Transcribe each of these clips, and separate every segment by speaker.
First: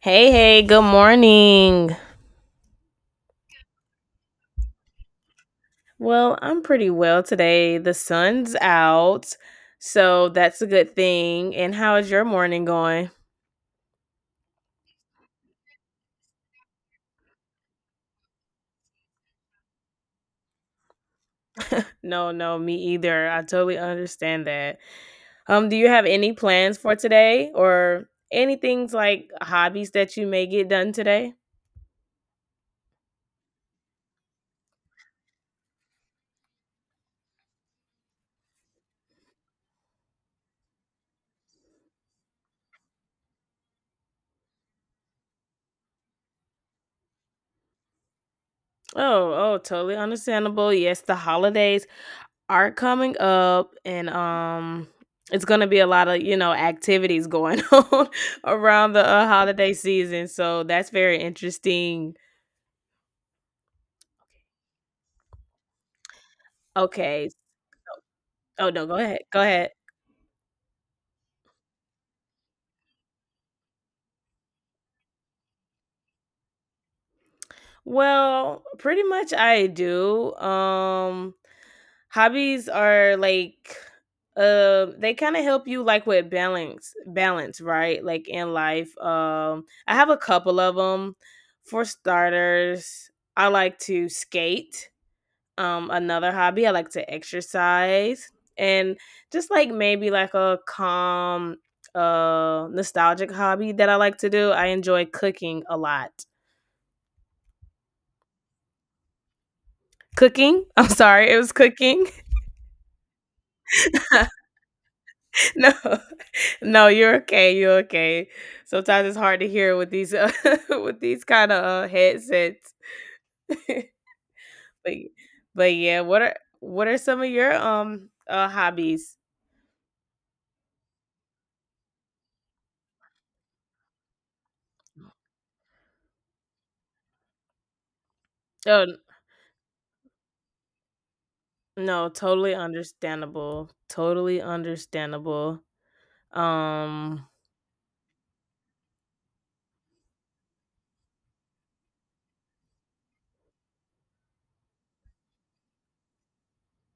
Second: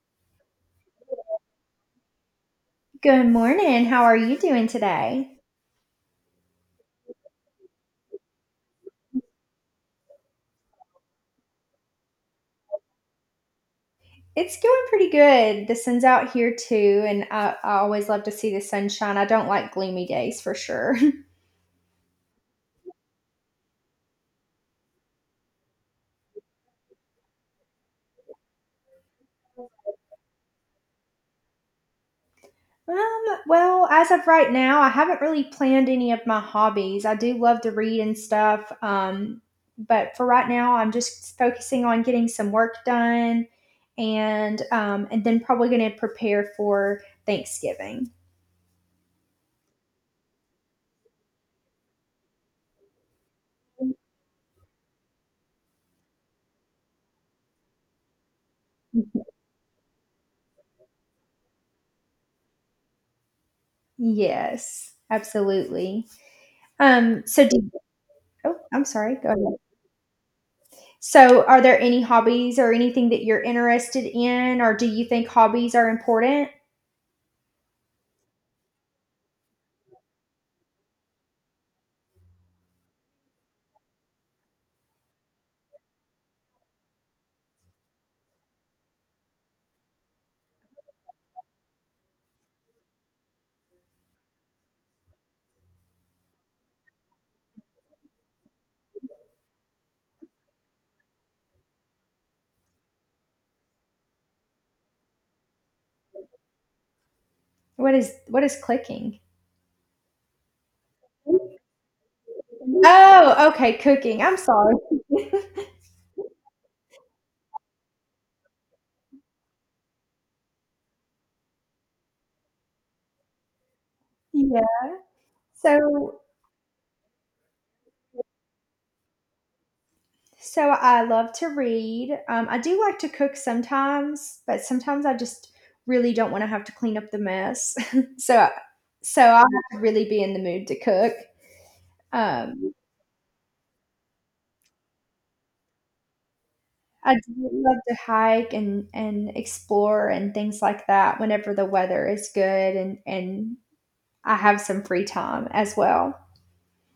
Speaker 1: Hey, hey, good morning.
Speaker 2: Good morning. How are you doing today?
Speaker 1: Well, I'm pretty well today. The sun's out, so that's a good thing. And how is your morning going?
Speaker 2: It's going pretty good. The sun's out here too, and I always love to see the sunshine. I don't like gloomy days for sure.
Speaker 1: No, no, me either. I totally understand that. Do you have any plans for today or anything's like hobbies that you may get done today?
Speaker 2: Well, as of right now, I haven't really planned any of my hobbies. I do love to read and stuff, but for right now, I'm just focusing on getting some work done, and then probably going to prepare for Thanksgiving.
Speaker 1: Oh, oh, totally understandable. Yes, the holidays are coming up and it's going to be a lot of activities going on around the holiday season, so that's very interesting.
Speaker 2: Yes, absolutely.
Speaker 1: Okay.
Speaker 2: So do Oh,
Speaker 1: Oh
Speaker 2: I'm
Speaker 1: no, go
Speaker 2: sorry.
Speaker 1: ahead,
Speaker 2: Go
Speaker 1: go
Speaker 2: ahead.
Speaker 1: ahead.
Speaker 2: So, are there any hobbies or anything that you're interested in, or do you think hobbies are important?
Speaker 1: Well, pretty much I do. Hobbies are like, they kind of help you like with balance, right? Like in life. I have a couple of them. For starters, I like to skate. Another hobby, I like to exercise, and just like maybe like a calm, nostalgic hobby that I like to do. I enjoy cooking a lot.
Speaker 2: What is clicking?
Speaker 1: Cooking? I'm sorry, it was cooking.
Speaker 2: Oh, okay, cooking. I'm sorry.
Speaker 1: No, no, you're okay. You're okay. Sometimes it's hard to hear with these with these kind of headsets. But
Speaker 2: Yeah.
Speaker 1: yeah,
Speaker 2: So,
Speaker 1: what are some of your hobbies?
Speaker 2: so I love to read. I do like to cook sometimes, but sometimes I just really don't want to have to clean up the mess. so,
Speaker 1: Oh,
Speaker 2: so I have to really be in the mood to cook.
Speaker 1: no, totally
Speaker 2: Um,
Speaker 1: understandable, totally understandable.
Speaker 2: I
Speaker 1: Um,
Speaker 2: do love to hike and explore and things like that whenever the weather is good and I have some free time as well.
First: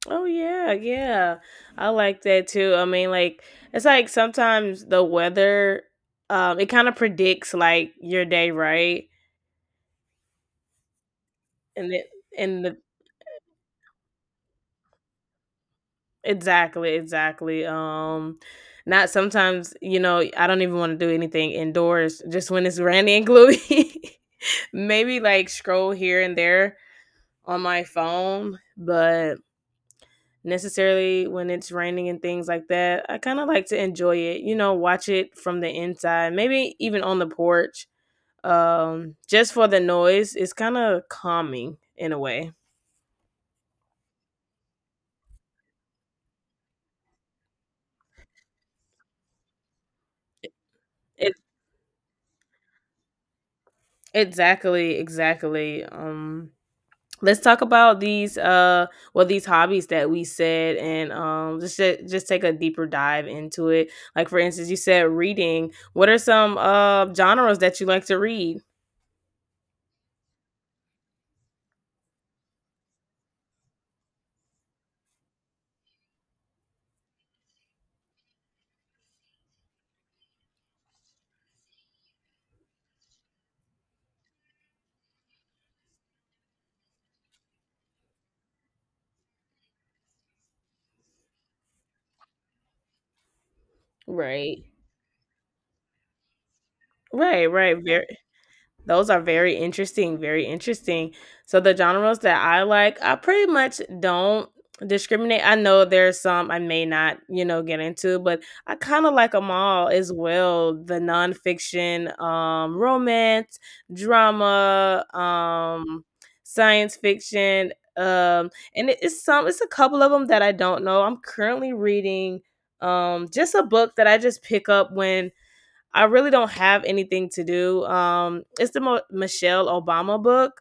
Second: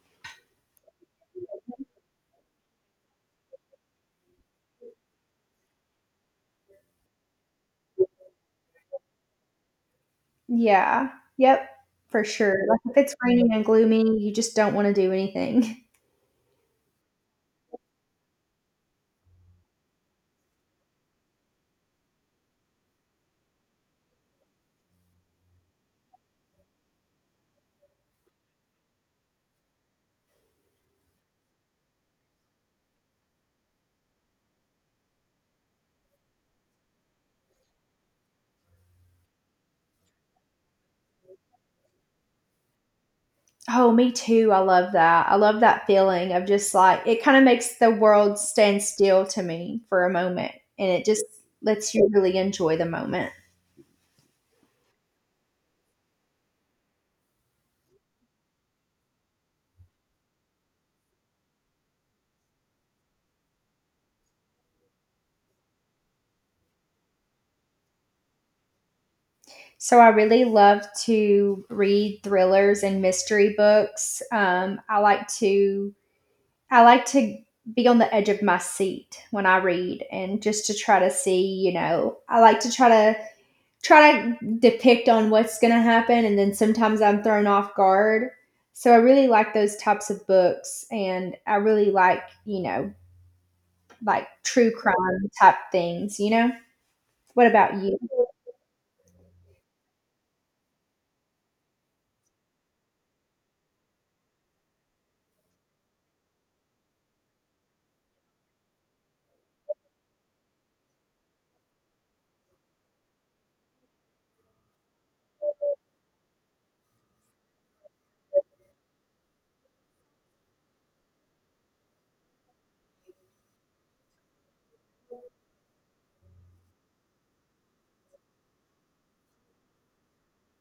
Speaker 1: oh yeah, yeah. I like that too. I mean, like, it's like sometimes the weather, it kind of predicts like your day, right?
Speaker 2: Yeah. Yep,
Speaker 1: And it
Speaker 2: for sure.
Speaker 1: and the
Speaker 2: Like, if it's raining and gloomy, you just don't wanna do anything.
Speaker 1: exactly, exactly. Not sometimes, you know, I don't even want to do anything indoors just when it's rainy and gloomy. Maybe like scroll here and there on my phone, but necessarily when it's raining and things like that. I kind of like to enjoy it, you know, watch it from the inside, maybe even on the porch, just for the noise. It's kind of calming in a way.
Speaker 2: Oh, me too, I love that. I love that feeling of just, like it kinda makes the world stand still to me for a moment, and it just
Speaker 1: It,
Speaker 2: lets you really enjoy the moment.
Speaker 1: exactly, exactly. Let's talk about these well these hobbies that we said, and just take a deeper dive into it. Like, for instance, you said reading. What are some genres that you like to read?
Speaker 2: So I really love to read thrillers and mystery books. I like to be on the edge of my seat when I read and just to try to see, you know, I like to try to depict on what's going to happen and then sometimes I'm thrown off guard. So I really like those types of books and I really like, you know, like
Speaker 1: Right,
Speaker 2: true crime type things, you know?
Speaker 1: right,
Speaker 2: What about
Speaker 1: right.
Speaker 2: you?
Speaker 1: Very. Those are very interesting, very interesting. So the genres that I like, I pretty much don't discriminate. I know there's some I may not, you know, get into, but I kind of like them all as well. The nonfiction, romance, drama, science fiction, and it's some, it's a couple of them that I don't know. I'm currently reading, just a book that I just pick up when I really don't have anything to do. It's the Michelle Obama book.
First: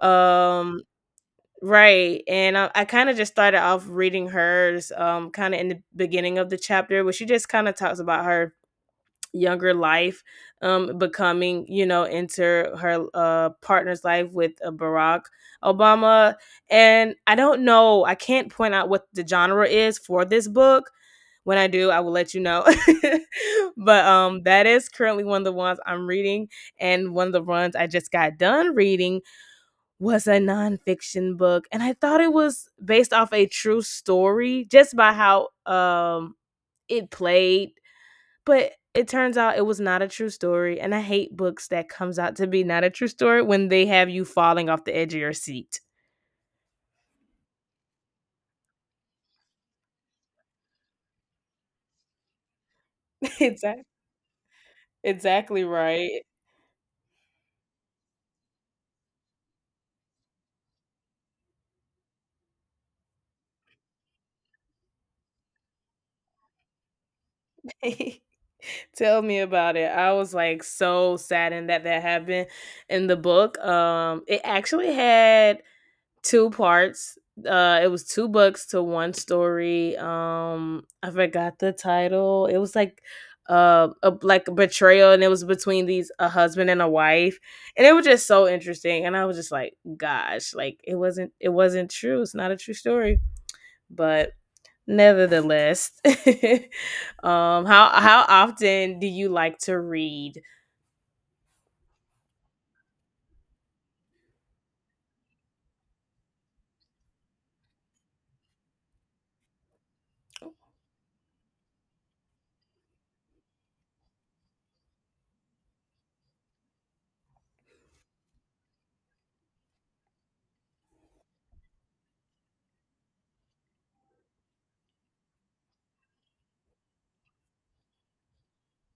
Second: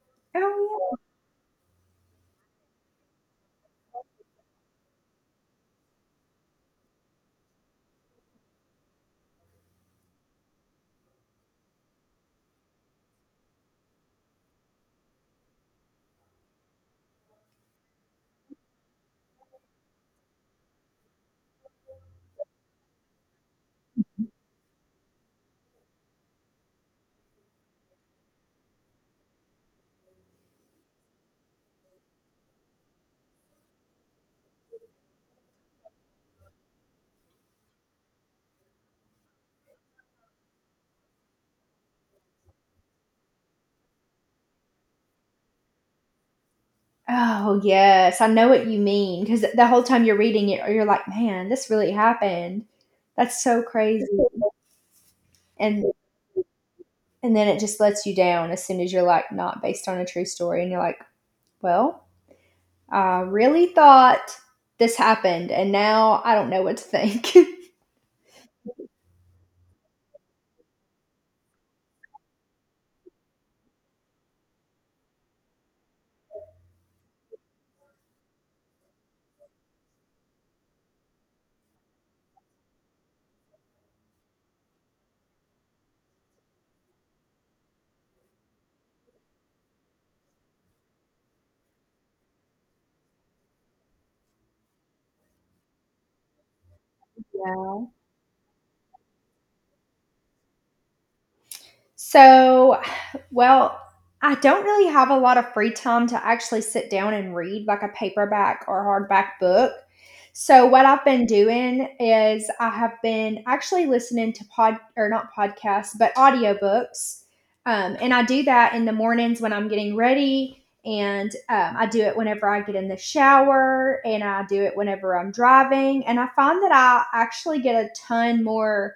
Speaker 1: Um,
Speaker 2: Oh yeah.
Speaker 1: right. And I kind of just started off reading hers, kind of in the beginning of the chapter, where she just kind of talks about her younger life, becoming, you know, into her partner's life with Barack Obama. And I don't know, I can't point out what the genre is for this book. When I do, I will let you know. But that is currently one of the ones I'm reading. And one of the ones I just got done reading was a nonfiction book. And I thought it was based off a true story just by how it played, but it turns out it was not a true story, and I hate books that comes out to be not a true story when they have you falling off the edge of your seat.
Speaker 2: Oh, yes. I know what you mean because the whole time you're reading it, you're like, "Man, this really happened. That's so
Speaker 1: Exact
Speaker 2: crazy."
Speaker 1: exactly,
Speaker 2: And
Speaker 1: right.
Speaker 2: and then it just lets you down as soon as you're like, "Not based on a true story," and you're like, "Well, I really thought this happened, and now I don't know what to think."
Speaker 1: Tell me about it. I was, like, so saddened that that happened in the book. It actually had two parts. It was two books to one story. I forgot the title. It was like a like a betrayal, and it was between these a husband and a wife, and it was just so interesting. And I was just like, gosh, like it wasn't true. It's not a true story, but nevertheless,
Speaker 2: Yeah.
Speaker 1: how often do you like to read?
Speaker 2: So, well, I don't really have a lot of free time to actually sit down and read like a paperback or hardback book. So, what I've been doing is I have been actually listening to pod or not podcasts, but audiobooks. And I do that in the mornings when I'm getting ready. And I do it whenever I get in the shower and I do it whenever I'm driving. And I find that I actually get a ton more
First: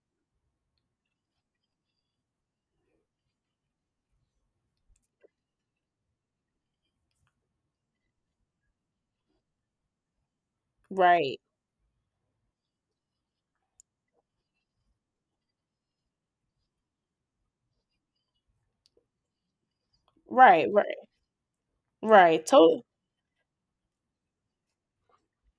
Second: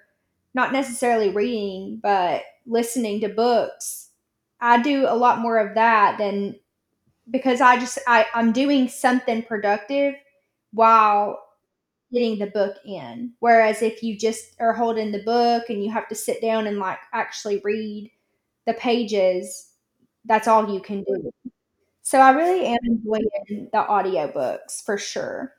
Speaker 2: not necessarily reading, but listening to books. I do a lot more of that than because I just I'm doing something productive while
Speaker 1: Right,
Speaker 2: getting the book in. Whereas if you just are holding the book and you have to sit down and like actually read the pages, that's
Speaker 1: right,
Speaker 2: all you
Speaker 1: right,
Speaker 2: can do. So I
Speaker 1: right.
Speaker 2: really am
Speaker 1: Totally.
Speaker 2: enjoying the audiobooks for sure.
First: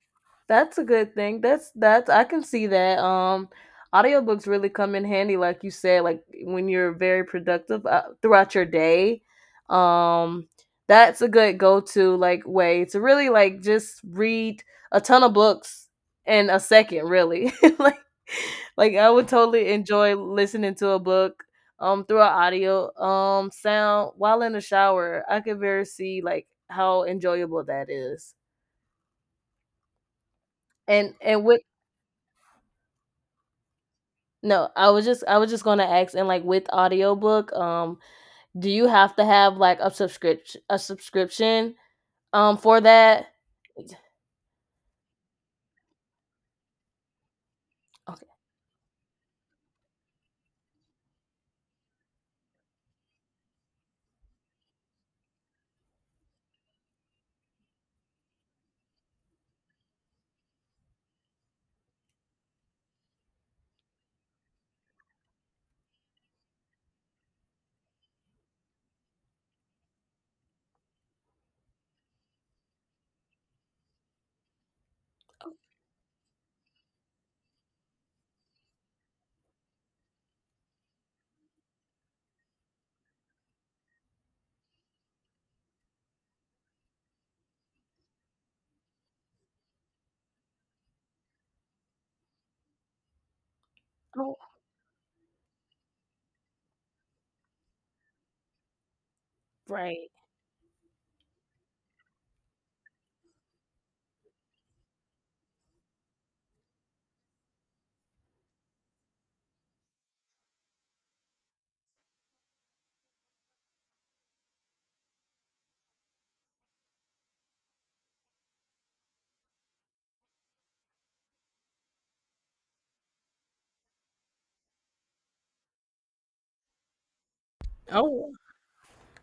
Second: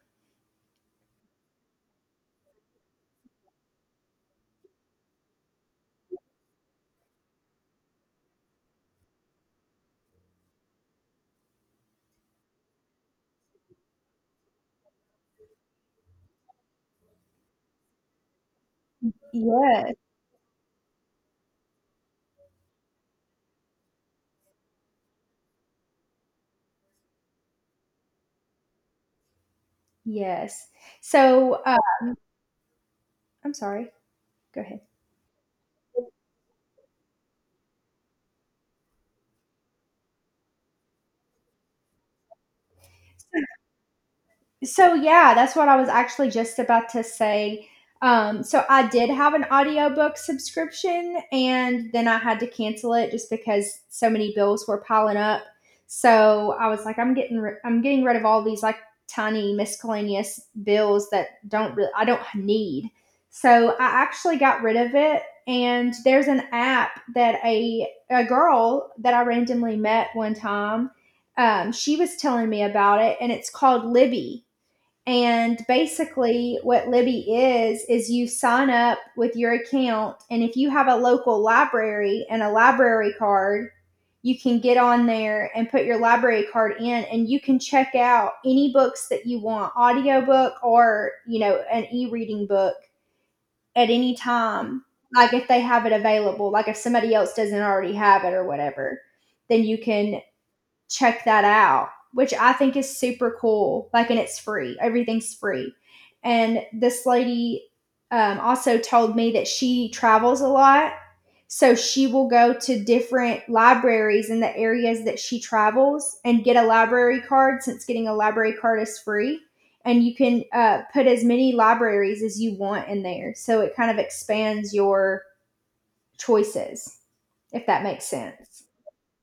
Speaker 1: That's a good thing. That's I can see that. Audiobooks really come in handy, like you said, like when you're very productive throughout your day. Um that's a good go-to like way to really like just read a ton of books in a second, really. like like I would totally
Speaker 2: Yes,
Speaker 1: enjoy listening to a book through an audio sound while in the shower. I could very see like how enjoyable that is.
Speaker 2: yes.
Speaker 1: And
Speaker 2: So
Speaker 1: with
Speaker 2: I'm sorry. Go
Speaker 1: no,
Speaker 2: ahead.
Speaker 1: I was just gonna ask, and like with audiobook, do you have to have like a subscription for that?
Speaker 2: So yeah, that's what I was actually just about to say.
Speaker 1: Okay.
Speaker 2: So I did have an audiobook subscription and then I had to cancel it just because so many bills were piling up. So I was like I'm getting rid of all these like tiny miscellaneous bills that don't really I don't need. So I actually got rid of it and there's an app that a girl that I randomly met one time she was telling me about it, and it's called Libby. And basically, what Libby is you sign up with your account, and if you have a local library and a library card, you can get on there and put your library card in and you can check out any books that you want audiobook or you know an e-reading book at any
Speaker 1: Oh,
Speaker 2: time like if they have it available like if somebody else doesn't already have it or whatever then you
Speaker 1: right.
Speaker 2: can check that out, which I think is super cool. Like, and it's free, everything's free. And this lady also told me that she travels a lot. So she will go to different libraries in the areas that she travels and get a library card since getting a library card is free. And you can put as many libraries as you want in there. So it kind of expands your choices, if that makes
Speaker 1: Oh,
Speaker 2: sense.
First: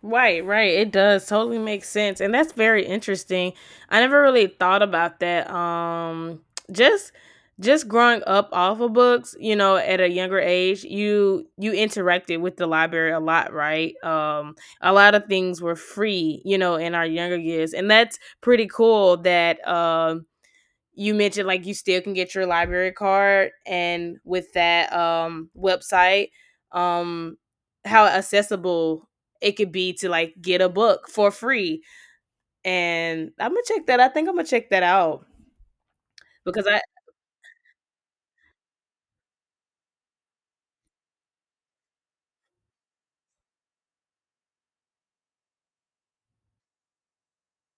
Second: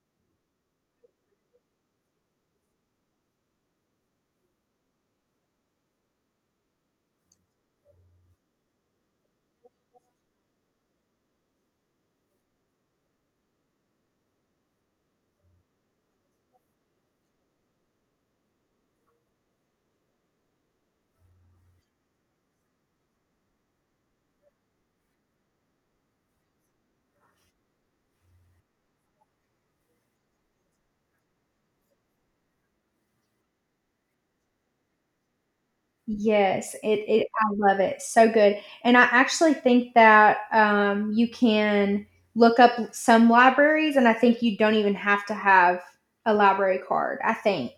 Speaker 1: right, right. It does totally make sense. And that's very interesting. I never really thought about that. Just growing up off of books, you know, at a younger age, you interacted with the library a lot, right? A lot of things were free, you know, in our younger years. And that's pretty cool that you mentioned like you still can get your library card, and with that website, um how accessible it could be to like get a book for free. And I'm gonna check that. I think I'm gonna check that out, because
Speaker 2: Yes,
Speaker 1: I
Speaker 2: it I love it, so good, and I actually think that, you can look up some libraries, and I think you don't even have to have a library card, I think.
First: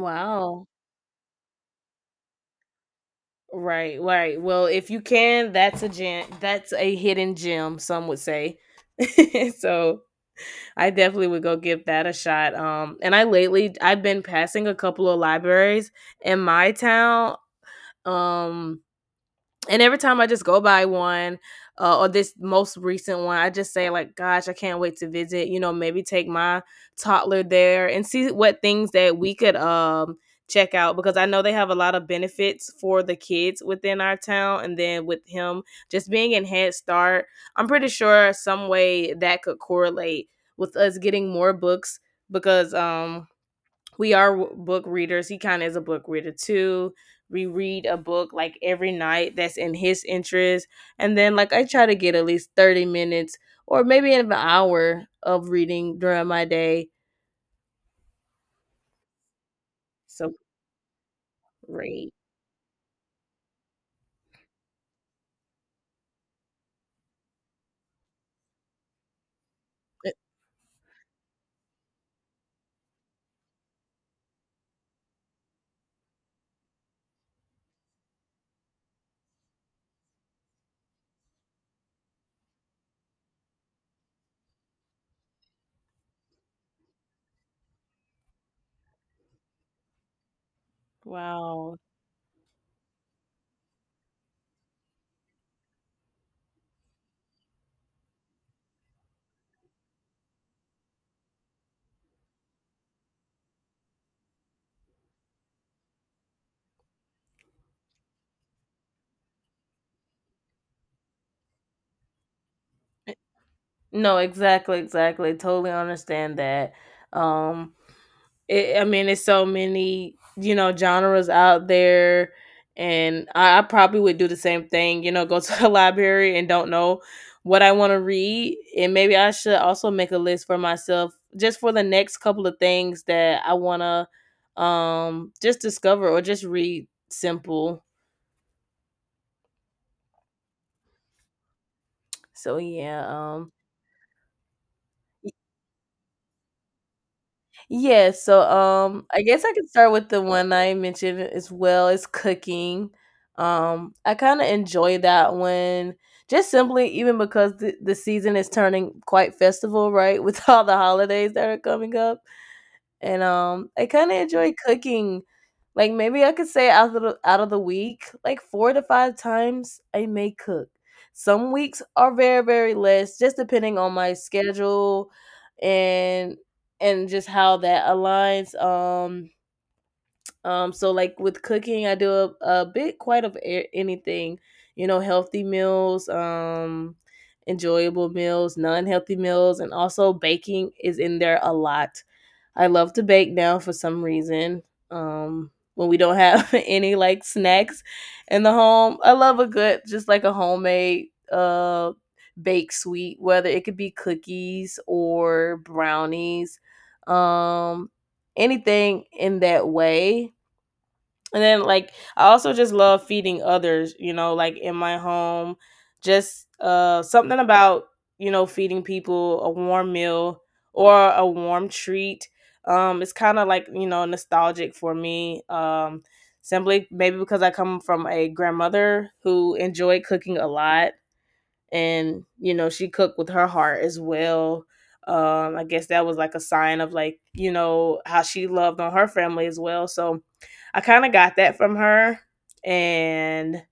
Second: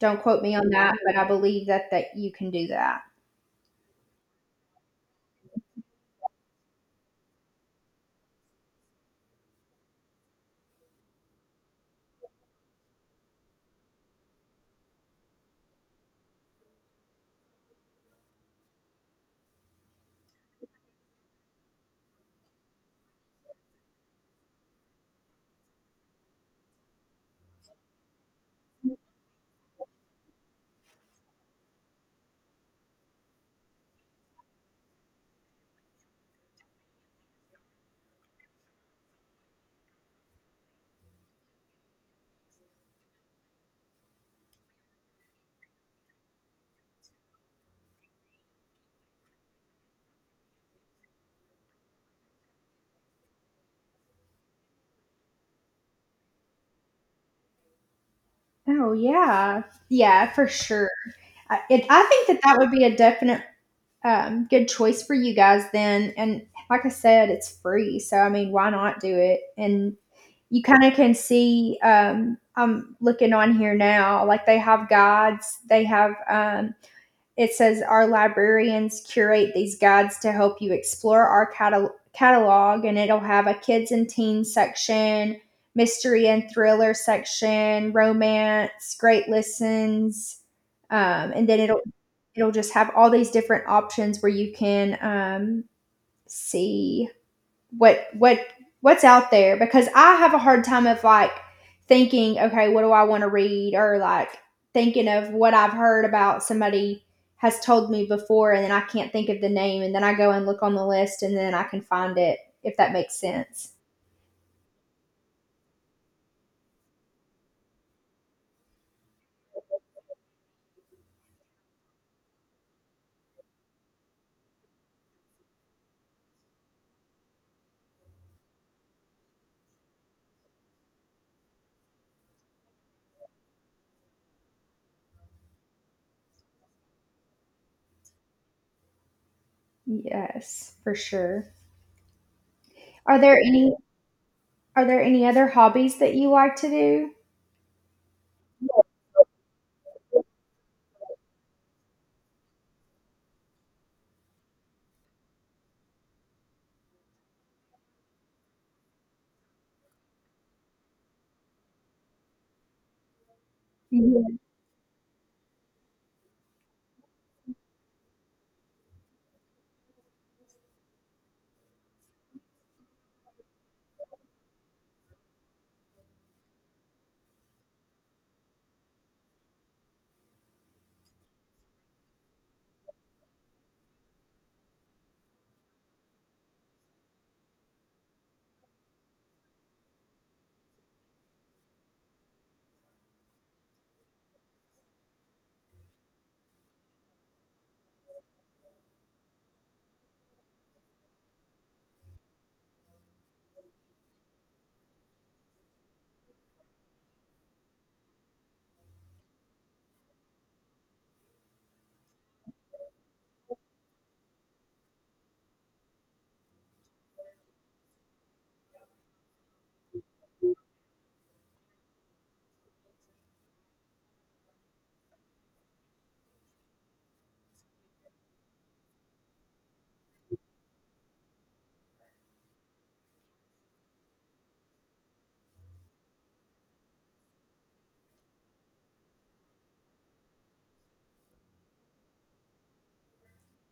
Speaker 2: Don't quote me on that, but I believe that you can do that.
Speaker 1: right, right. Well, if you can, that's a gem. That's a hidden gem, some would say. So I definitely would go give that a shot. And I lately I've been passing a couple of libraries in my town. Um, and every time I just go by one, or this most recent one, I just say like, "Gosh, I can't wait to visit." You know, maybe take my toddler there and see what things that we could check out, because I know they have a lot of benefits for the kids within our town. And then with him just being in Head Start, I'm pretty sure some way that could correlate with us getting more books, because book readers. He kind of is a book reader too. We read a book like every night that's in his interest. And then, like, I try to get at least 30 minutes or maybe an hour of reading during my day.
Speaker 2: Oh, yeah.
Speaker 1: So
Speaker 2: Yeah, for sure. I
Speaker 1: great.
Speaker 2: think that that would be a definite, good choice for you guys then, and like I said, it's free, so, I mean, why not do it and you kind of can see I'm looking on here now like they have guides they have it says our librarians curate these guides to help you explore our catalog and it'll have a kids and teens section, mystery and thriller section, romance, great listens, and then
Speaker 1: Wow.
Speaker 2: it'll just have all these different options where you can see what what what's out there because I have a hard time of like thinking, okay, what do I want to read or like thinking of what I've heard about somebody has told me before and then I can't think of the name and then I go and look on the list and then I can find it if that makes sense.
Speaker 1: No, exactly, exactly. Totally understand that. Um, It, I mean, it's so many, you know, genres out there, and I probably would do the same thing. You know, go to the library and don't know what I want to read, and maybe I should also make a list for myself just for the next couple of things that I want to just discover or just read, simple.
Speaker 2: Yes, for sure.
Speaker 1: So yeah.
Speaker 2: Are there any are there any other hobbies that you like to
Speaker 1: Yeah, so I guess I could start with the one I mentioned as well as cooking. I kind of enjoy that one just simply even because the season is turning quite festival, right? With all the holidays that are coming up. And, I kinda
Speaker 2: do?
Speaker 1: enjoy cooking. Like, maybe I could say out of the week, like, 4 to 5 times I may cook. Some weeks are very, very less, just depending on my schedule and just how that aligns. So, like, with cooking, I do a bit quite of a anything, you know, healthy meals, enjoyable meals, non-healthy meals, and also baking is in there a lot. I love to bake now for some reason. When we don't have any like snacks in the home, I love a good just like a homemade baked sweet, whether it could be cookies or brownies, um, anything in that way. And then, like, I also just love feeding others, you know, like in my home. Just something about, you know, feeding people a warm meal or a warm treat. It's kind of like, you know, nostalgic for me. Simply maybe because I come from a grandmother who enjoyed cooking a lot, and, you know, she cooked with her heart as well. I guess that was like a sign of like, you know, how she loved on her family as well. So I kind of got that from her. And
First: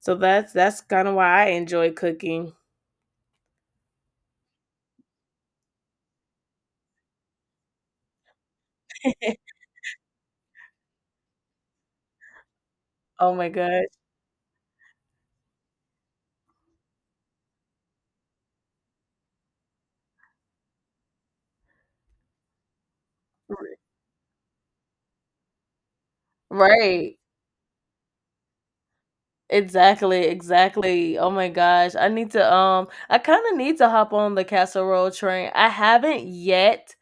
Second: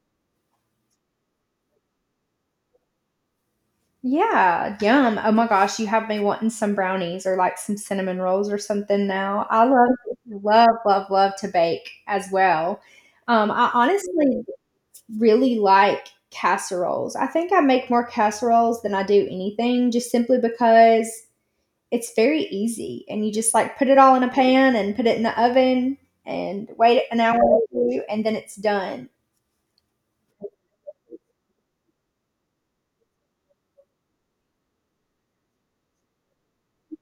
Speaker 1: so that's kind of why I enjoy cooking.
Speaker 2: Yeah, yum. Oh my gosh, you have me wanting some brownies or like some cinnamon rolls or something now. I love, love, love, love to bake as well.
Speaker 1: Oh my
Speaker 2: I
Speaker 1: gosh.
Speaker 2: honestly really like casseroles. I think I make more casseroles than I do anything just simply because it's very easy and you just like put it all in a pan and put it in the oven and wait
Speaker 1: Right,
Speaker 2: an hour or two and then it's done.
Speaker 1: exactly, exactly. Oh my gosh, I need to I kind of need to hop on the casserole train. I haven't yet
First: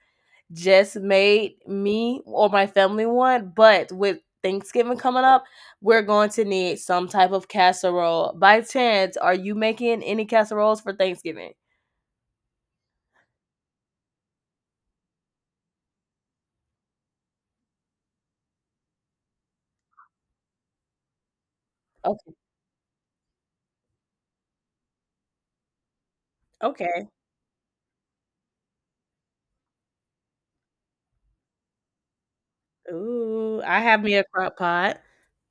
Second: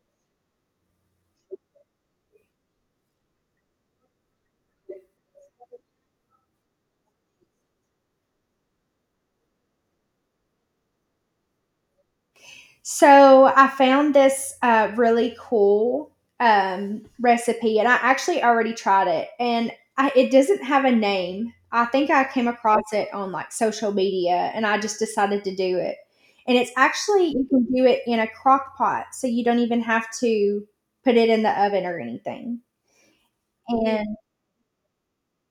Speaker 1: just made me or my family one, but with Thanksgiving coming up, we're going to need some type of casserole. By chance, are you making any casseroles for Thanksgiving?
Speaker 2: So I found this really cool recipe, and I actually already tried it, and it doesn't have a name. I think I
Speaker 1: Okay.
Speaker 2: came across it on like social media, and I just decided to do it. And it's
Speaker 1: Okay.
Speaker 2: actually you can do it in a crock pot, so you don't even have to put it in the oven or anything.
Speaker 1: Ooh, I have me
Speaker 2: And
Speaker 1: a crock pot.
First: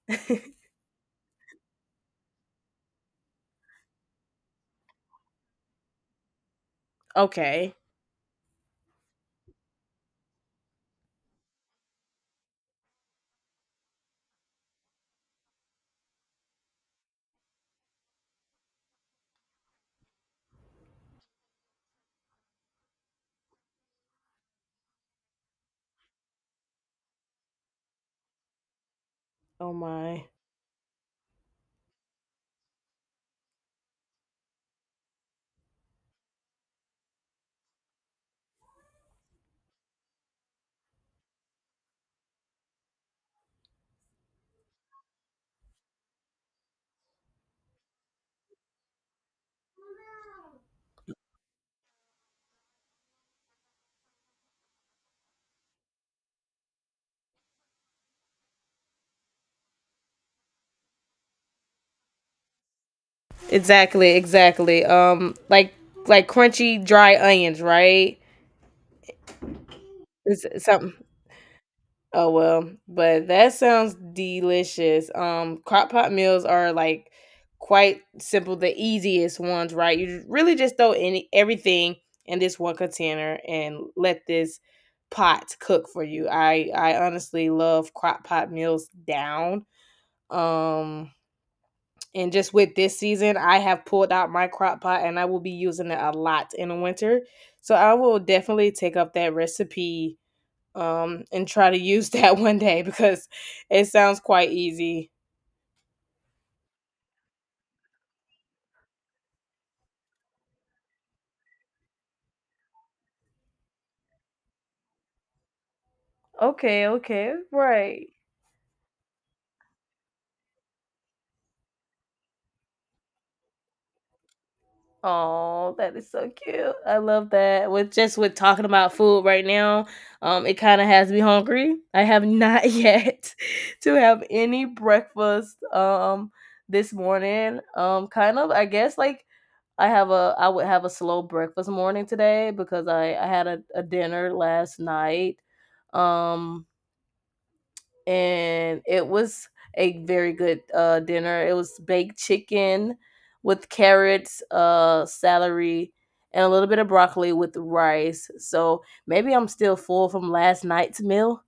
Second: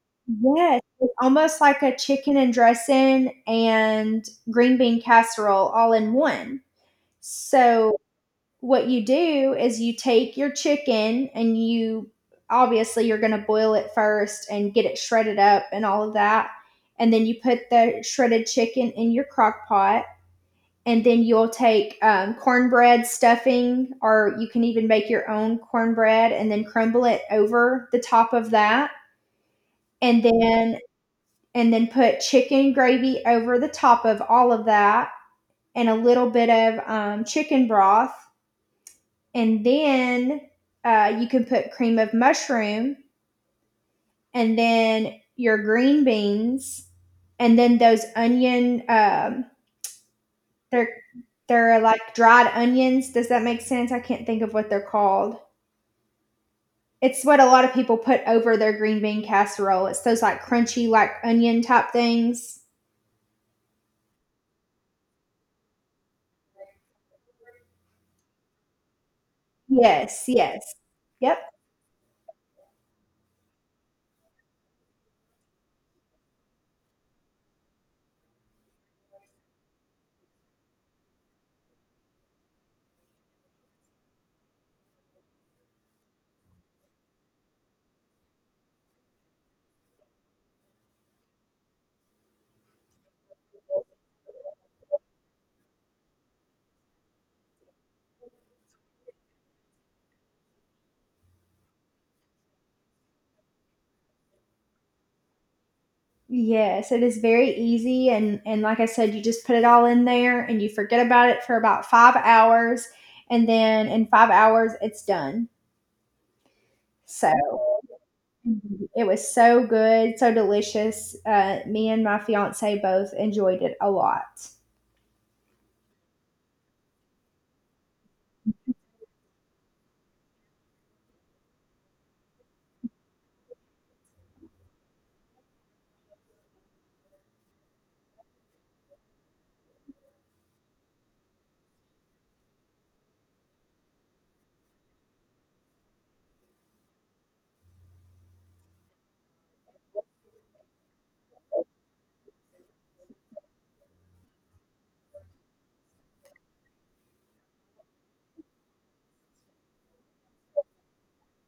Speaker 2: yes, it's almost like a chicken and dressing and green bean casserole all in one.
Speaker 1: Okay.
Speaker 2: So what you do is you take your chicken and you obviously you're going to boil it first and get it shredded up and all of that and then you put the shredded chicken in your crock pot and then you'll take cornbread stuffing or you can even make your own cornbread and then crumble it over the top of that
Speaker 1: Oh
Speaker 2: and
Speaker 1: my.
Speaker 2: then and then put chicken gravy over the top of all of that and a little bit of chicken broth and then you can put cream of mushroom and then your green beans and then those onion they're they're like dried onions, does that make sense, I can't think of what they're called. It's what a lot of people put over their green bean casserole, it's those like crunchy like onion type things.
Speaker 1: Exactly, exactly. Like crunchy dry onions, right?
Speaker 2: Yes,
Speaker 1: It's
Speaker 2: yes,
Speaker 1: something.
Speaker 2: yep.
Speaker 1: Oh well, but that sounds delicious. Crock pot meals are like quite simple, the easiest ones, right? You really just throw any everything in this one container and let this pot cook for you. I honestly love crock pot meals down. Um, and just with this season, I have pulled out my crock pot and I will be using it a lot in the winter. So I will definitely take up that recipe and try to use that one day because it sounds quite easy.
Speaker 2: Yes, it is very easy and like I said, you just put it all in there and you forget about it for about 5 hours and then in 5 hours it's done.
Speaker 1: Okay,
Speaker 2: So,
Speaker 1: okay, right.
Speaker 2: mhm, it was so good, so delicious. Me and my fiancé both enjoyed it a lot.
Speaker 1: Oh, that is so cute. I love that. With talking about food right now, it kind of has me hungry. I have not yet to have any breakfast this morning. I guess like I would have a slow breakfast morning today because I had a dinner last night. Um and it was a very good dinner. It was baked chicken with carrots, celery, and a little bit of broccoli with rice. So maybe I'm still full from last night's meal.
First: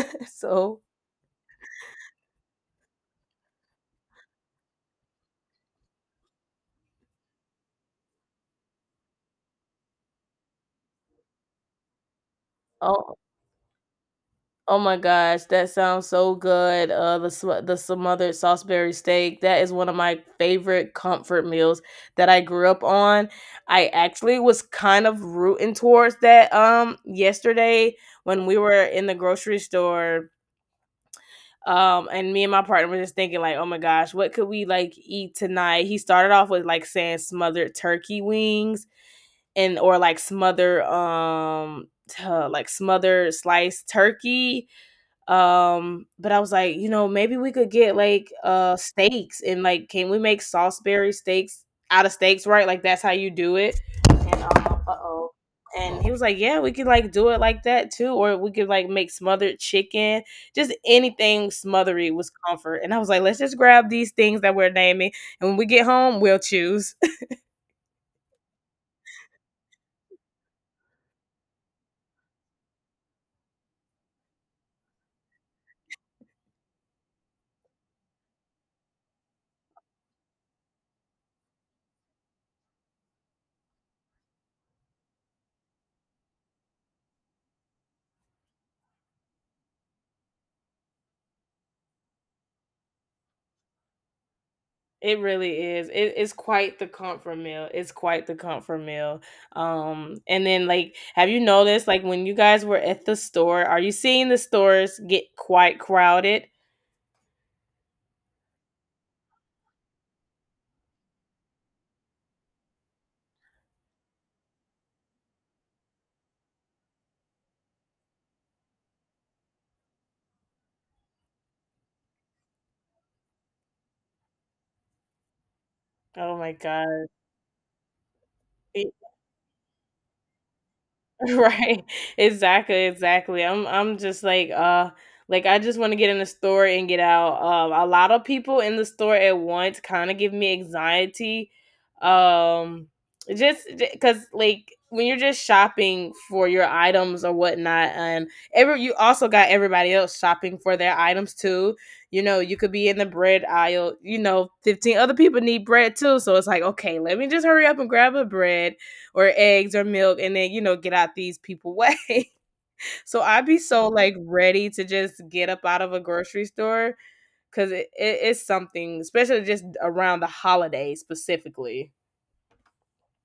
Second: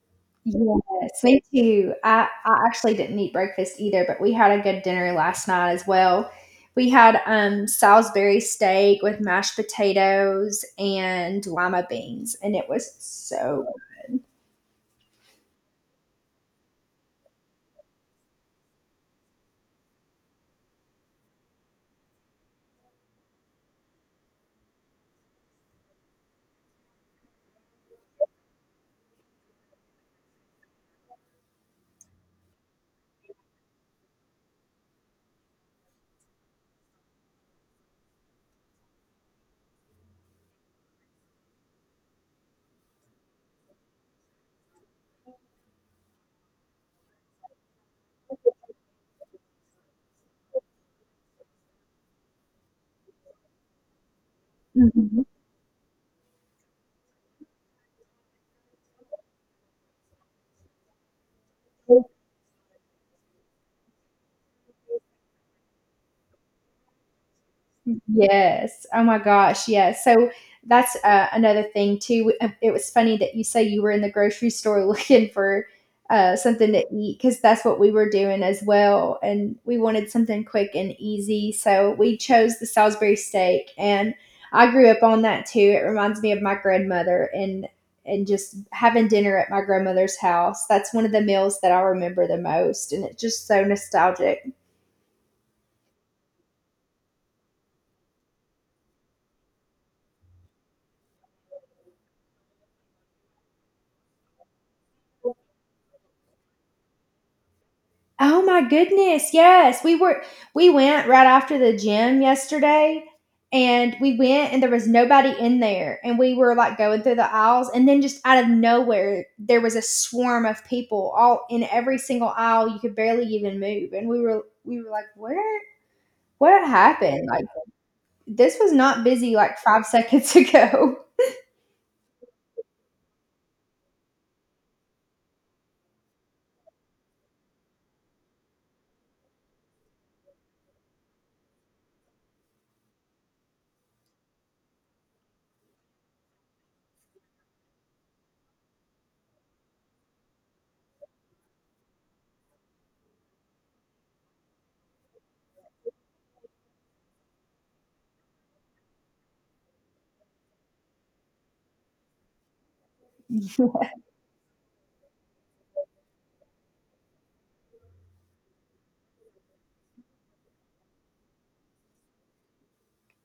Speaker 1: So.
Speaker 2: Yes, me too. I actually didn't eat breakfast either, but we had a good dinner last night as well. We had Salisbury steak with mashed potatoes and lima beans, and it was
Speaker 1: Oh.
Speaker 2: so.
Speaker 1: Oh my gosh, that sounds so good. The smothered Salisbury steak. That is one of my favorite comfort meals that I grew up on. I actually was kind of rooting towards that yesterday when we were in the grocery store. And me and my partner were just thinking like, oh my gosh, what could we like eat tonight? He started off with like saying smothered turkey wings and or like like smothered sliced turkey but I was like, you know, maybe we could get like steaks and like can we make Salisbury steaks out of steaks, right? Like that's how you do it. And uh
Speaker 2: Mhm.
Speaker 1: oh. And he was like, yeah, we could like do it like that too, or we could like make smothered chicken, just anything smothery was comfort. And I was like, let's just grab these things that we're naming, and when we get home, we'll choose.
Speaker 2: Yes. Oh my gosh. Yes. So that's another thing too. It was funny that you say you were in the grocery store looking for something to eat because that's what we were doing as well, and we wanted something quick and easy. So we chose the Salisbury steak, and I grew up on that too. It reminds me of my grandmother and just having dinner at my grandmother's house. That's one of the meals that I remember the most, and it's just so nostalgic.
Speaker 1: It really is. It is quite the comfort meal. It's quite the comfort meal. And then like, have you noticed like when you guys were at the store, are you seeing the stores get quite crowded?
Speaker 2: Oh my goodness. Yes. We went right after the gym yesterday and we went and there was nobody in there and we were like going through the aisles and then just out of nowhere there was a swarm of people all in every single aisle. You could barely even move and we were like, where,
Speaker 1: Oh my
Speaker 2: what
Speaker 1: god.
Speaker 2: happened? Like this was not busy like 5 seconds ago.
Speaker 1: Right. Exactly, exactly. I'm just like I just want to get in the store and get out. A lot of people in the store at once kind of give me anxiety. Um, just Because like when you're just shopping for your items or whatnot, and every you also got everybody else shopping for their items too. You know, you could be in the bread aisle. You know, 15 other people need bread too, so it's like, okay, let me just hurry up and grab a bread or eggs or milk and then you know get out these people way so I'd be so like ready to just get up out of a grocery store because it's something especially just around the holidays specifically.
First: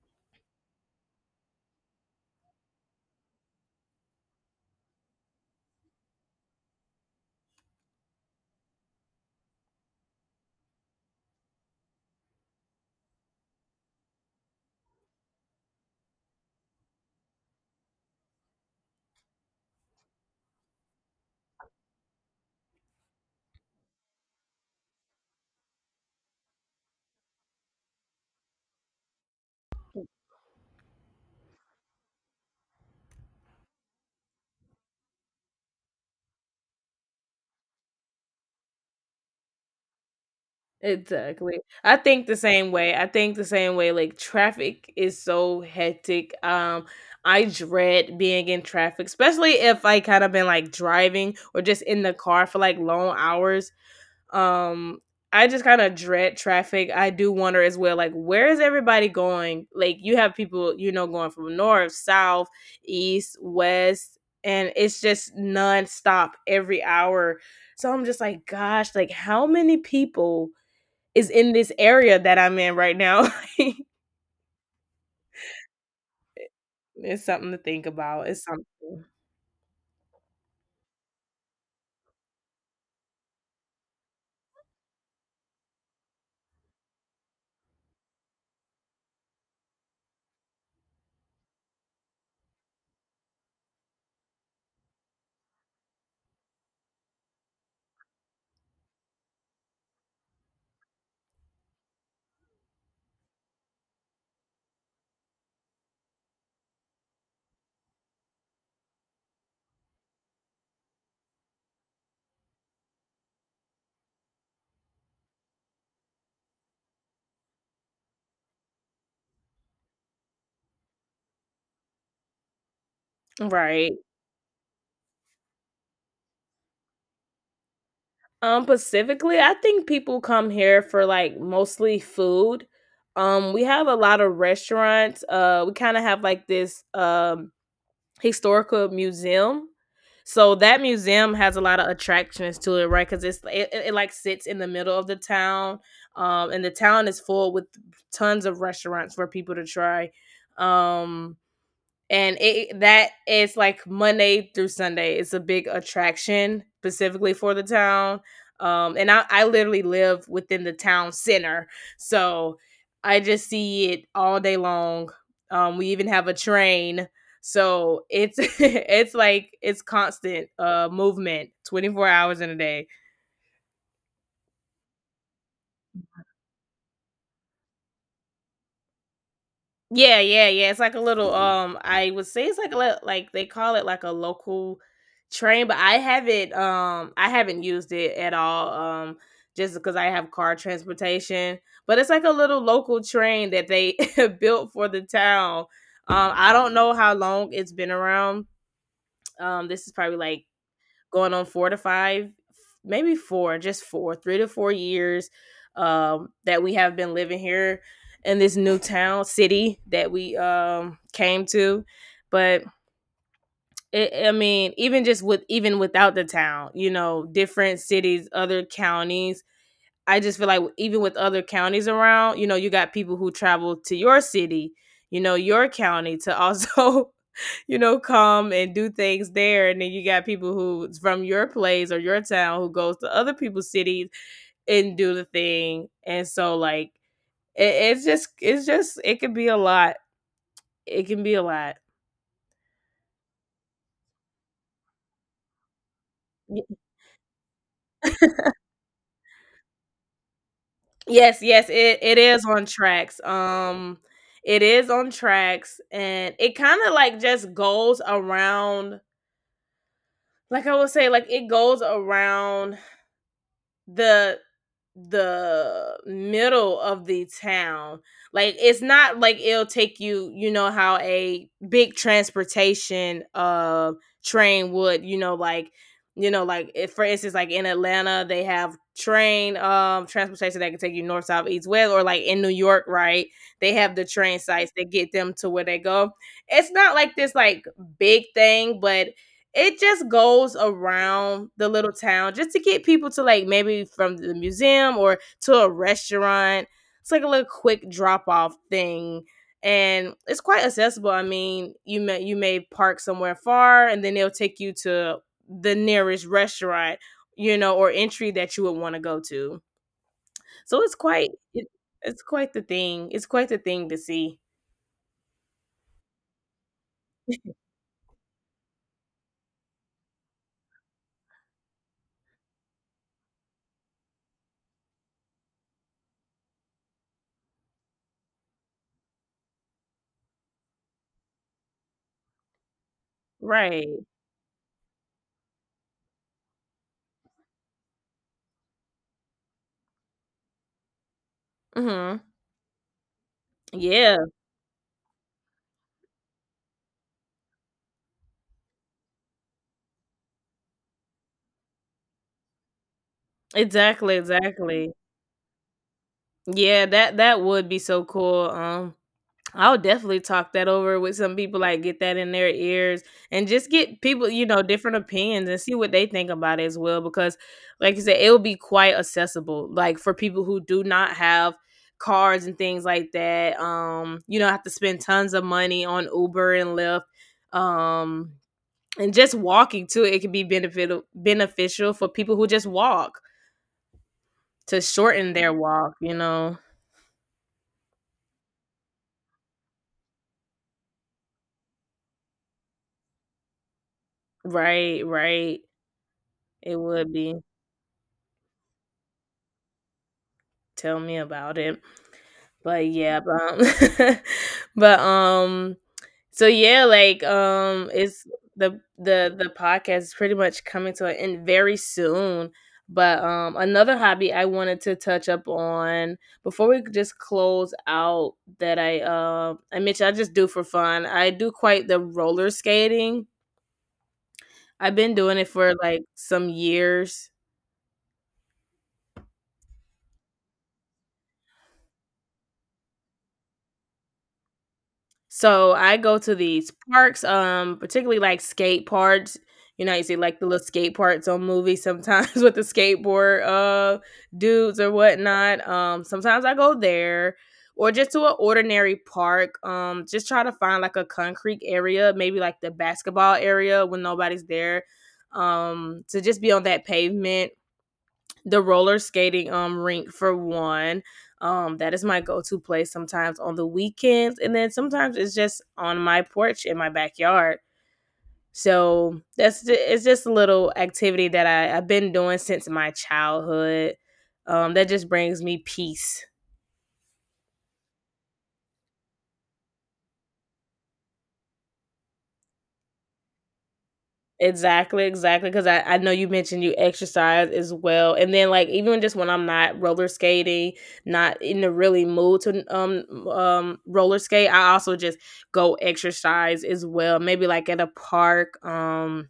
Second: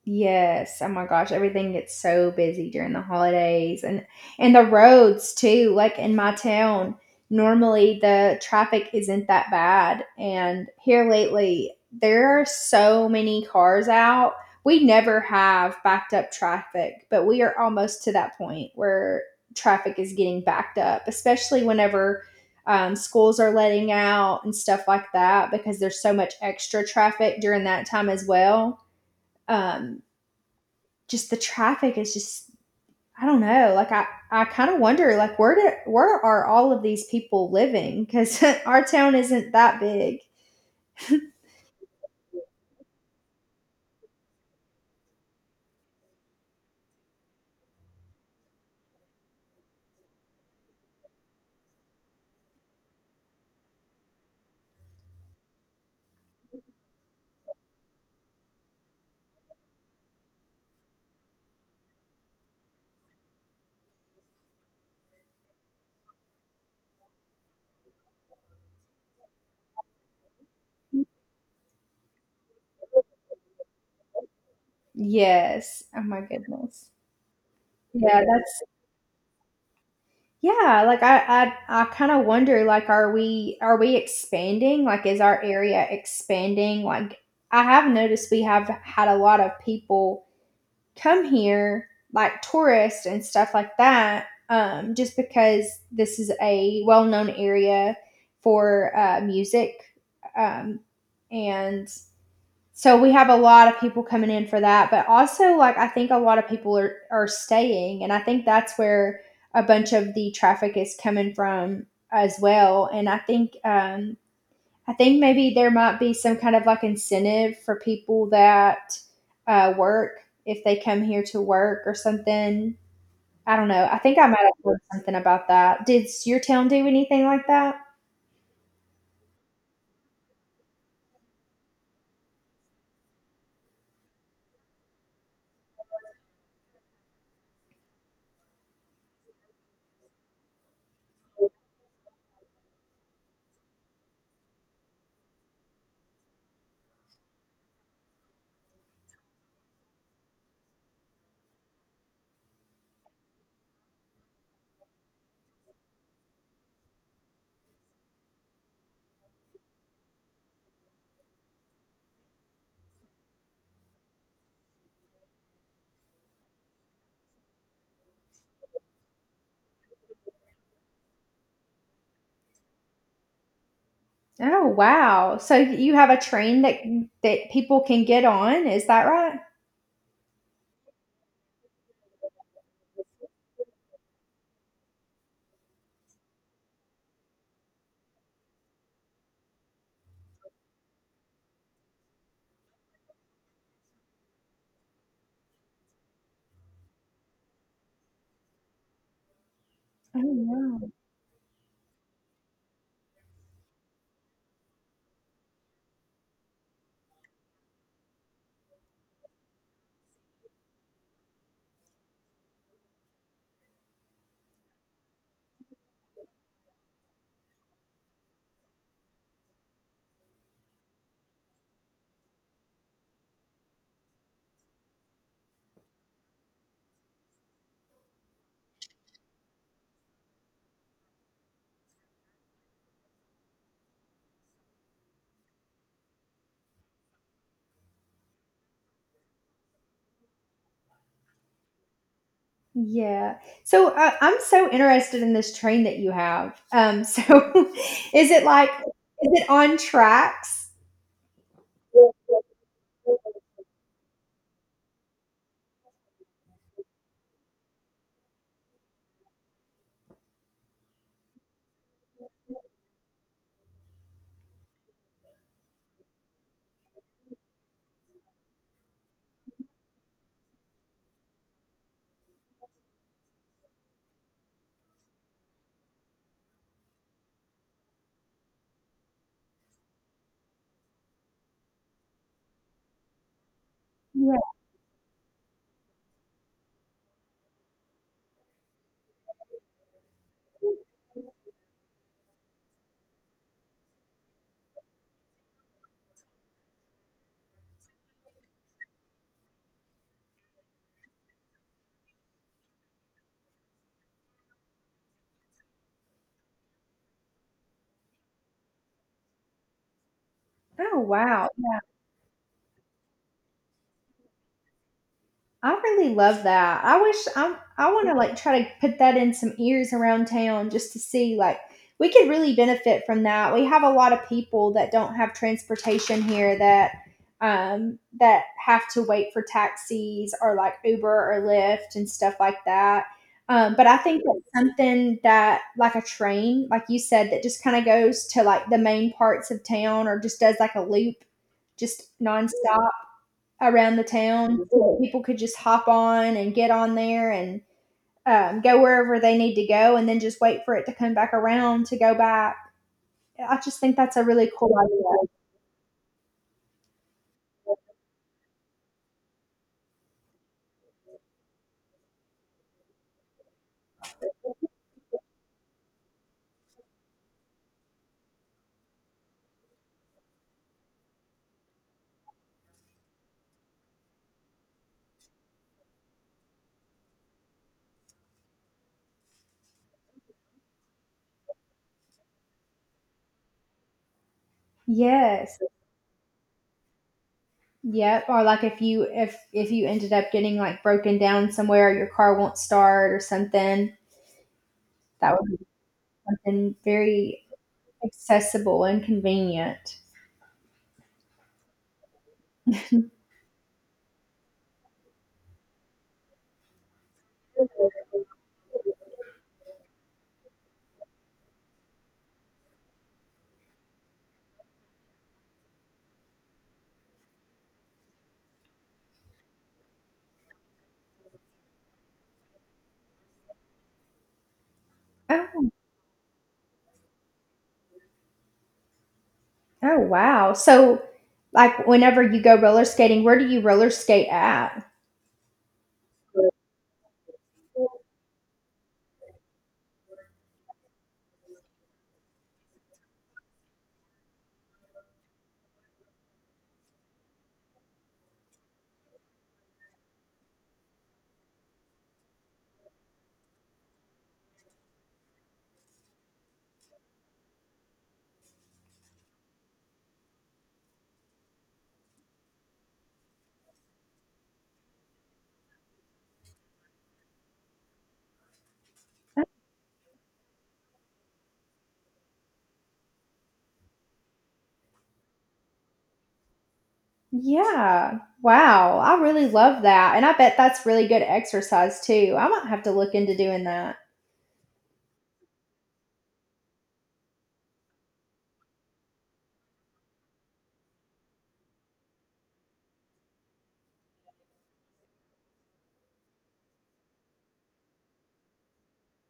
Speaker 2: Yes. Oh my gosh, everything gets so busy during the holidays and the roads too. Like in my town, normally the traffic isn't that bad, and here lately there are so many cars out. We never have backed up traffic, but we are almost to that point where traffic is getting backed up, especially whenever schools are letting out and stuff like that because there's so much extra traffic during that time as well. um, just the traffic is just, I don't know. Like I kind of wonder like where are all of these people living? Because our town isn't that big.
Speaker 1: Exactly. I think the same way. I think the same way. Like traffic is so hectic. I dread being in traffic, especially if I kind of been like driving or just in the car for like long hours. Um, I just kind of dread traffic. I do wonder as well, like, where is everybody going? Like, you have people, you know, going from north, south, east, west, and it's just nonstop every hour. So I'm just like, gosh, like, how many people is in this area that I'm in right now?
Speaker 2: Yes. Oh my goodness.
Speaker 1: It's something to think
Speaker 2: Yeah,
Speaker 1: about. It's
Speaker 2: that's,
Speaker 1: something.
Speaker 2: yeah. Like I kind of wonder, like, are we expanding? Like is our area expanding? Like I have noticed we have had a lot of people come here like tourists and stuff like that, just because this is a well known area for music. Um, and so we have a lot of people coming in for that. But also, like, I think a lot of people are staying. And I think that's where a bunch of the traffic is coming from as well. And I think maybe there might be some kind of like incentive for people that work, if they come here to work or something. I don't know.
Speaker 1: Right.
Speaker 2: I think I might have heard something about that. Did your town do anything like that?
Speaker 1: Specifically, I think people come here for like mostly food. We have a lot of restaurants. We kind of have like this historical museum. So that museum has a lot of attractions to it, right? Because it like sits in the middle of the town, and the town is full with tons of restaurants for people to try. Um, and it that is like Monday through Sunday. It's a big attraction specifically for the town. And I literally live within the town center, so I just see it all day long. We even have a train, so it's it's like it's constant movement, 24 hours in a day.
Speaker 2: Oh wow! So you have a train that people can get on. Is that right?
Speaker 1: Yeah, it's like a little, I would say it's like a lit like, they call it like a local train, but I haven't used it at all, just because I have car transportation, but it's like a little local train that they built for the town. I don't know how long it's been around. This is probably
Speaker 2: Oh,
Speaker 1: like
Speaker 2: wow.
Speaker 1: going on four to five, maybe four, just four, 3 to 4 years that we have been living here in this new town city that we came to. But it, I mean, even just with even without the town, you know, different cities, other counties, I just feel like even with other counties around, you know, you got people who travel to your city, you know, your county to also, you know, come and do things there. And then you got people who's from your place or your town who goes to other people's cities and do the thing. And so like it's just it could be a lot. It can be a lot.
Speaker 2: Yeah. So I'm so interested in this train that you have.
Speaker 1: Y-
Speaker 2: So is it like, is it on tracks?
Speaker 1: Yes, yes, it is on tracks. It is on tracks and it kind of like just goes around like I would say, like it goes around the the middle of the town. Like it's not like it'll take you, you know, how a big transportation train would, you know, like if, for instance, like in Atlanta, they have train transportation that can take you north, south, east, west, or like in New York, right? They have the train
Speaker 2: Yeah.
Speaker 1: sites that get them to where they go. It's not like this like big thing, but it just goes around the little town just to get people to like maybe from the museum or to a restaurant. It's like a little quick drop off thing. And it's quite accessible. I mean, you may park somewhere far and then they'll take you to the nearest restaurant, you know, or entry that you would want to go to. So
Speaker 2: Oh, wow.
Speaker 1: it's quite the thing. It's quite the thing to see.
Speaker 2: I really love that. I wish I want to like try to put that in some ears around town just to see like we could really benefit from that. We have a lot of people that don't have transportation here that have to wait for taxis or like Uber or Lyft and stuff like that. But I
Speaker 1: Right.
Speaker 2: think that something that like a train, like you said, that just kind of goes to like the main parts of town or just does like a loop just
Speaker 1: Mhm.
Speaker 2: nonstop around the
Speaker 1: Yeah.
Speaker 2: town. So people could just hop on and get on there and go wherever they need to go and then just wait for it to come back around to go back. I just think
Speaker 1: Exactly,
Speaker 2: that's a really cool
Speaker 1: exactly.
Speaker 2: idea.
Speaker 1: Yeah, that that would be so cool. I'll definitely talk that over with some people, like get that in their ears and just get people, you know, different opinions and see what they think about it as well. Because, like you said, it'll be quite accessible, like for people who do not have cars and things like that. You don't have to spend tons of money on Uber and Lyft. Um, and just walking too, it can be beneficial for people who just walk to shorten their
Speaker 2: Yes.
Speaker 1: walk. You know,
Speaker 2: Yep. Or like if you ended up getting like broken down somewhere, your car won't start or something,
Speaker 1: right,
Speaker 2: that would
Speaker 1: right.
Speaker 2: be
Speaker 1: It
Speaker 2: something
Speaker 1: would be.
Speaker 2: very accessible and convenient.
Speaker 1: Tell me about it. But yeah, um, but so yeah, it's the podcast is pretty much coming to an end very soon. But Another hobby I wanted to touch up on before we just close out that I mentioned I just do for fun. I do quite the roller skating. I've been doing it
Speaker 2: Oh,
Speaker 1: for like some years.
Speaker 2: oh wow. So like whenever you go roller skating, where do you roller skate at?
Speaker 1: So I go to these parks, particularly like skate parks. You know, you see like the little skate parks on movies sometimes with the skateboard dudes or whatnot. Sometimes I go there or just to an ordinary park. Just try to find like a concrete area, maybe like the basketball area when nobody's there. To just be on that pavement the roller skating rink for one. That is my go-to place sometimes on the weekends, and then sometimes it's just on my porch in my backyard. So that's it's just a little activity that I've been doing since my childhood. That just brings me peace.
Speaker 2: Yeah. Wow. I really love that. And I bet that's really good exercise too. I might have to look into doing that.
Speaker 1: Exactly, exactly. Because I know you mentioned you exercise as well, and then like even just when I'm not roller skating, not in the really mood to roller skate, I also just go exercise as well. Maybe like at a park,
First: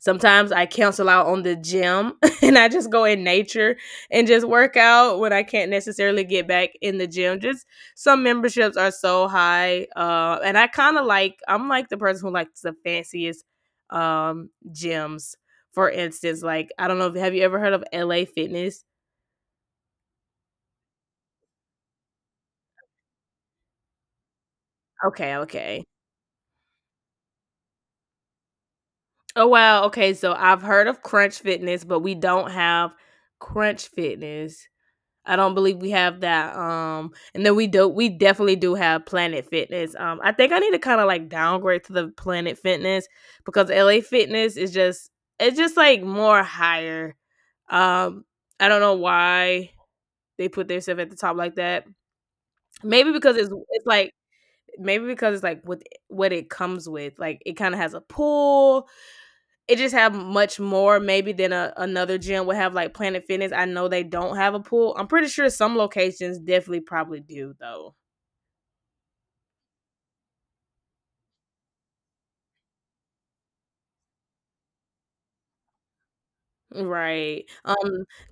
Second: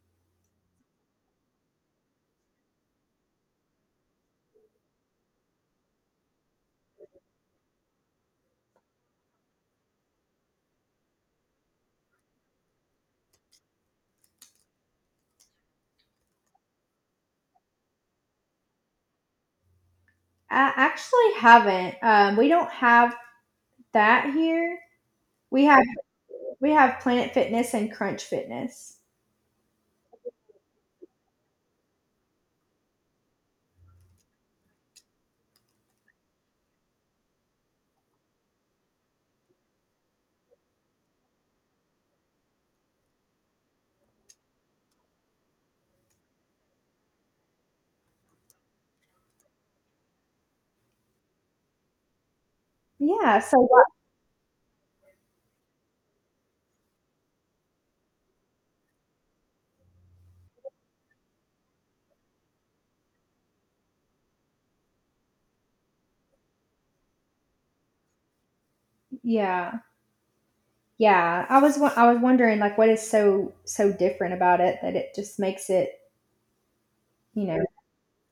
Speaker 1: sometimes I cancel out on the gym and I just go in nature and just work out when I can't necessarily get back in the gym. Just some memberships are so high. And I kind of like, I'm like the person who likes the fanciest gyms. For instance, like, I don't know, if have you ever heard of LA Fitness?
Speaker 2: I actually haven't. We don't have that here.
Speaker 1: Okay,
Speaker 2: We
Speaker 1: okay.
Speaker 2: have we have Planet Fitness and Crunch Fitness.
Speaker 1: Oh, wow. Okay, so I've heard of Crunch Fitness, but we don't have Crunch Fitness. I don't believe we have that. And then we definitely do have Planet Fitness. I think I need to kind of like downgrade to the Planet Fitness because LA Fitness is just it's just like more higher. Um, I don't know why they put their stuff at the top like that. Maybe because
Speaker 2: Yeah,
Speaker 1: it's
Speaker 2: so
Speaker 1: it's
Speaker 2: what
Speaker 1: like Maybe because it's like with what it comes with. Like it kind of has a pool it just have much more maybe than another gym would have like Planet Fitness. I know they don't have a pool. I'm pretty sure some locations definitely probably do though.
Speaker 2: yeah. Yeah. I was wondering like what is so different about it that it just makes it,
Speaker 1: Right.
Speaker 2: you know.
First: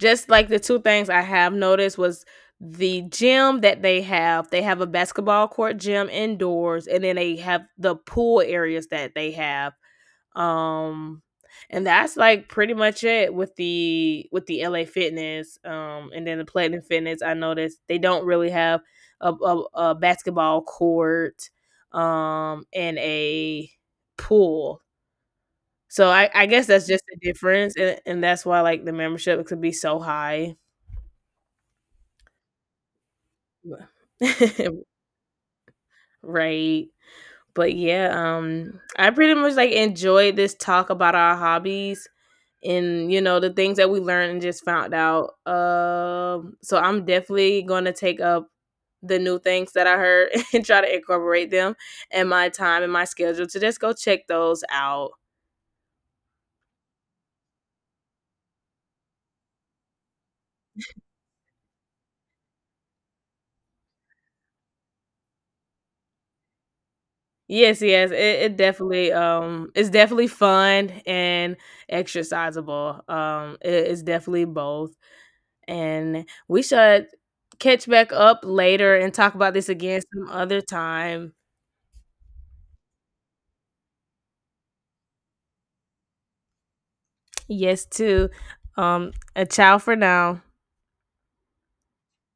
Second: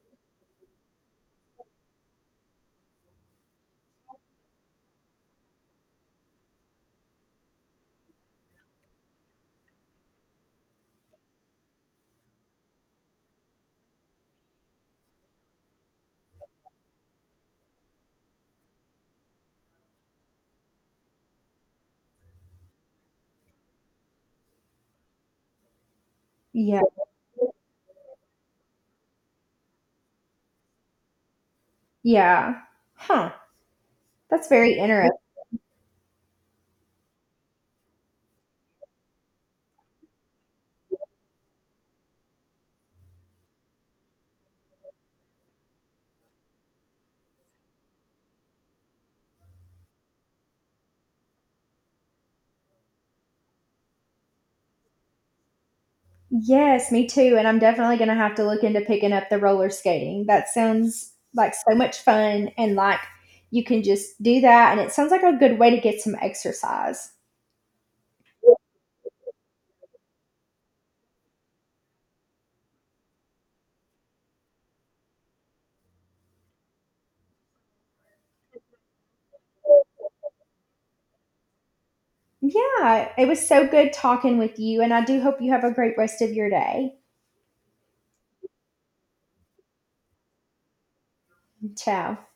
Speaker 1: Just like the two things I have noticed was the gym that they have, they have a basketball court gym indoors, and then they have the pool areas that they have. Um and that's like pretty much it with the LA Fitness, and then the Platinum Fitness I noticed they don't really have a basketball court and a pool. So I guess
Speaker 2: Yeah.
Speaker 1: that's just the difference, and that's why like the membership could be so high.
Speaker 2: Yeah. Huh. That's very interesting.
Speaker 1: Right. But yeah, I pretty much like enjoyed this talk about our hobbies and you know the things that we learned and just found out. So I'm definitely gonna take up the new things that I heard and try to incorporate them in my time and my schedule to just go check those out.
Speaker 2: Yes, me too. And I'm definitely going to have to look into picking up the roller skating. That sounds like so much fun. And like you can just do that. And it sounds like a good way to get some exercise.
Speaker 1: Yes, yes, it definitely it's definitely fun and exercisable. It's definitely both, and we should catch back up later and talk about this again some other time.
Speaker 2: Yeah, it was so good talking with you. And I do hope you have a great rest of your day.
Speaker 1: Yes, too. A ciao for now.
Speaker 2: Ciao.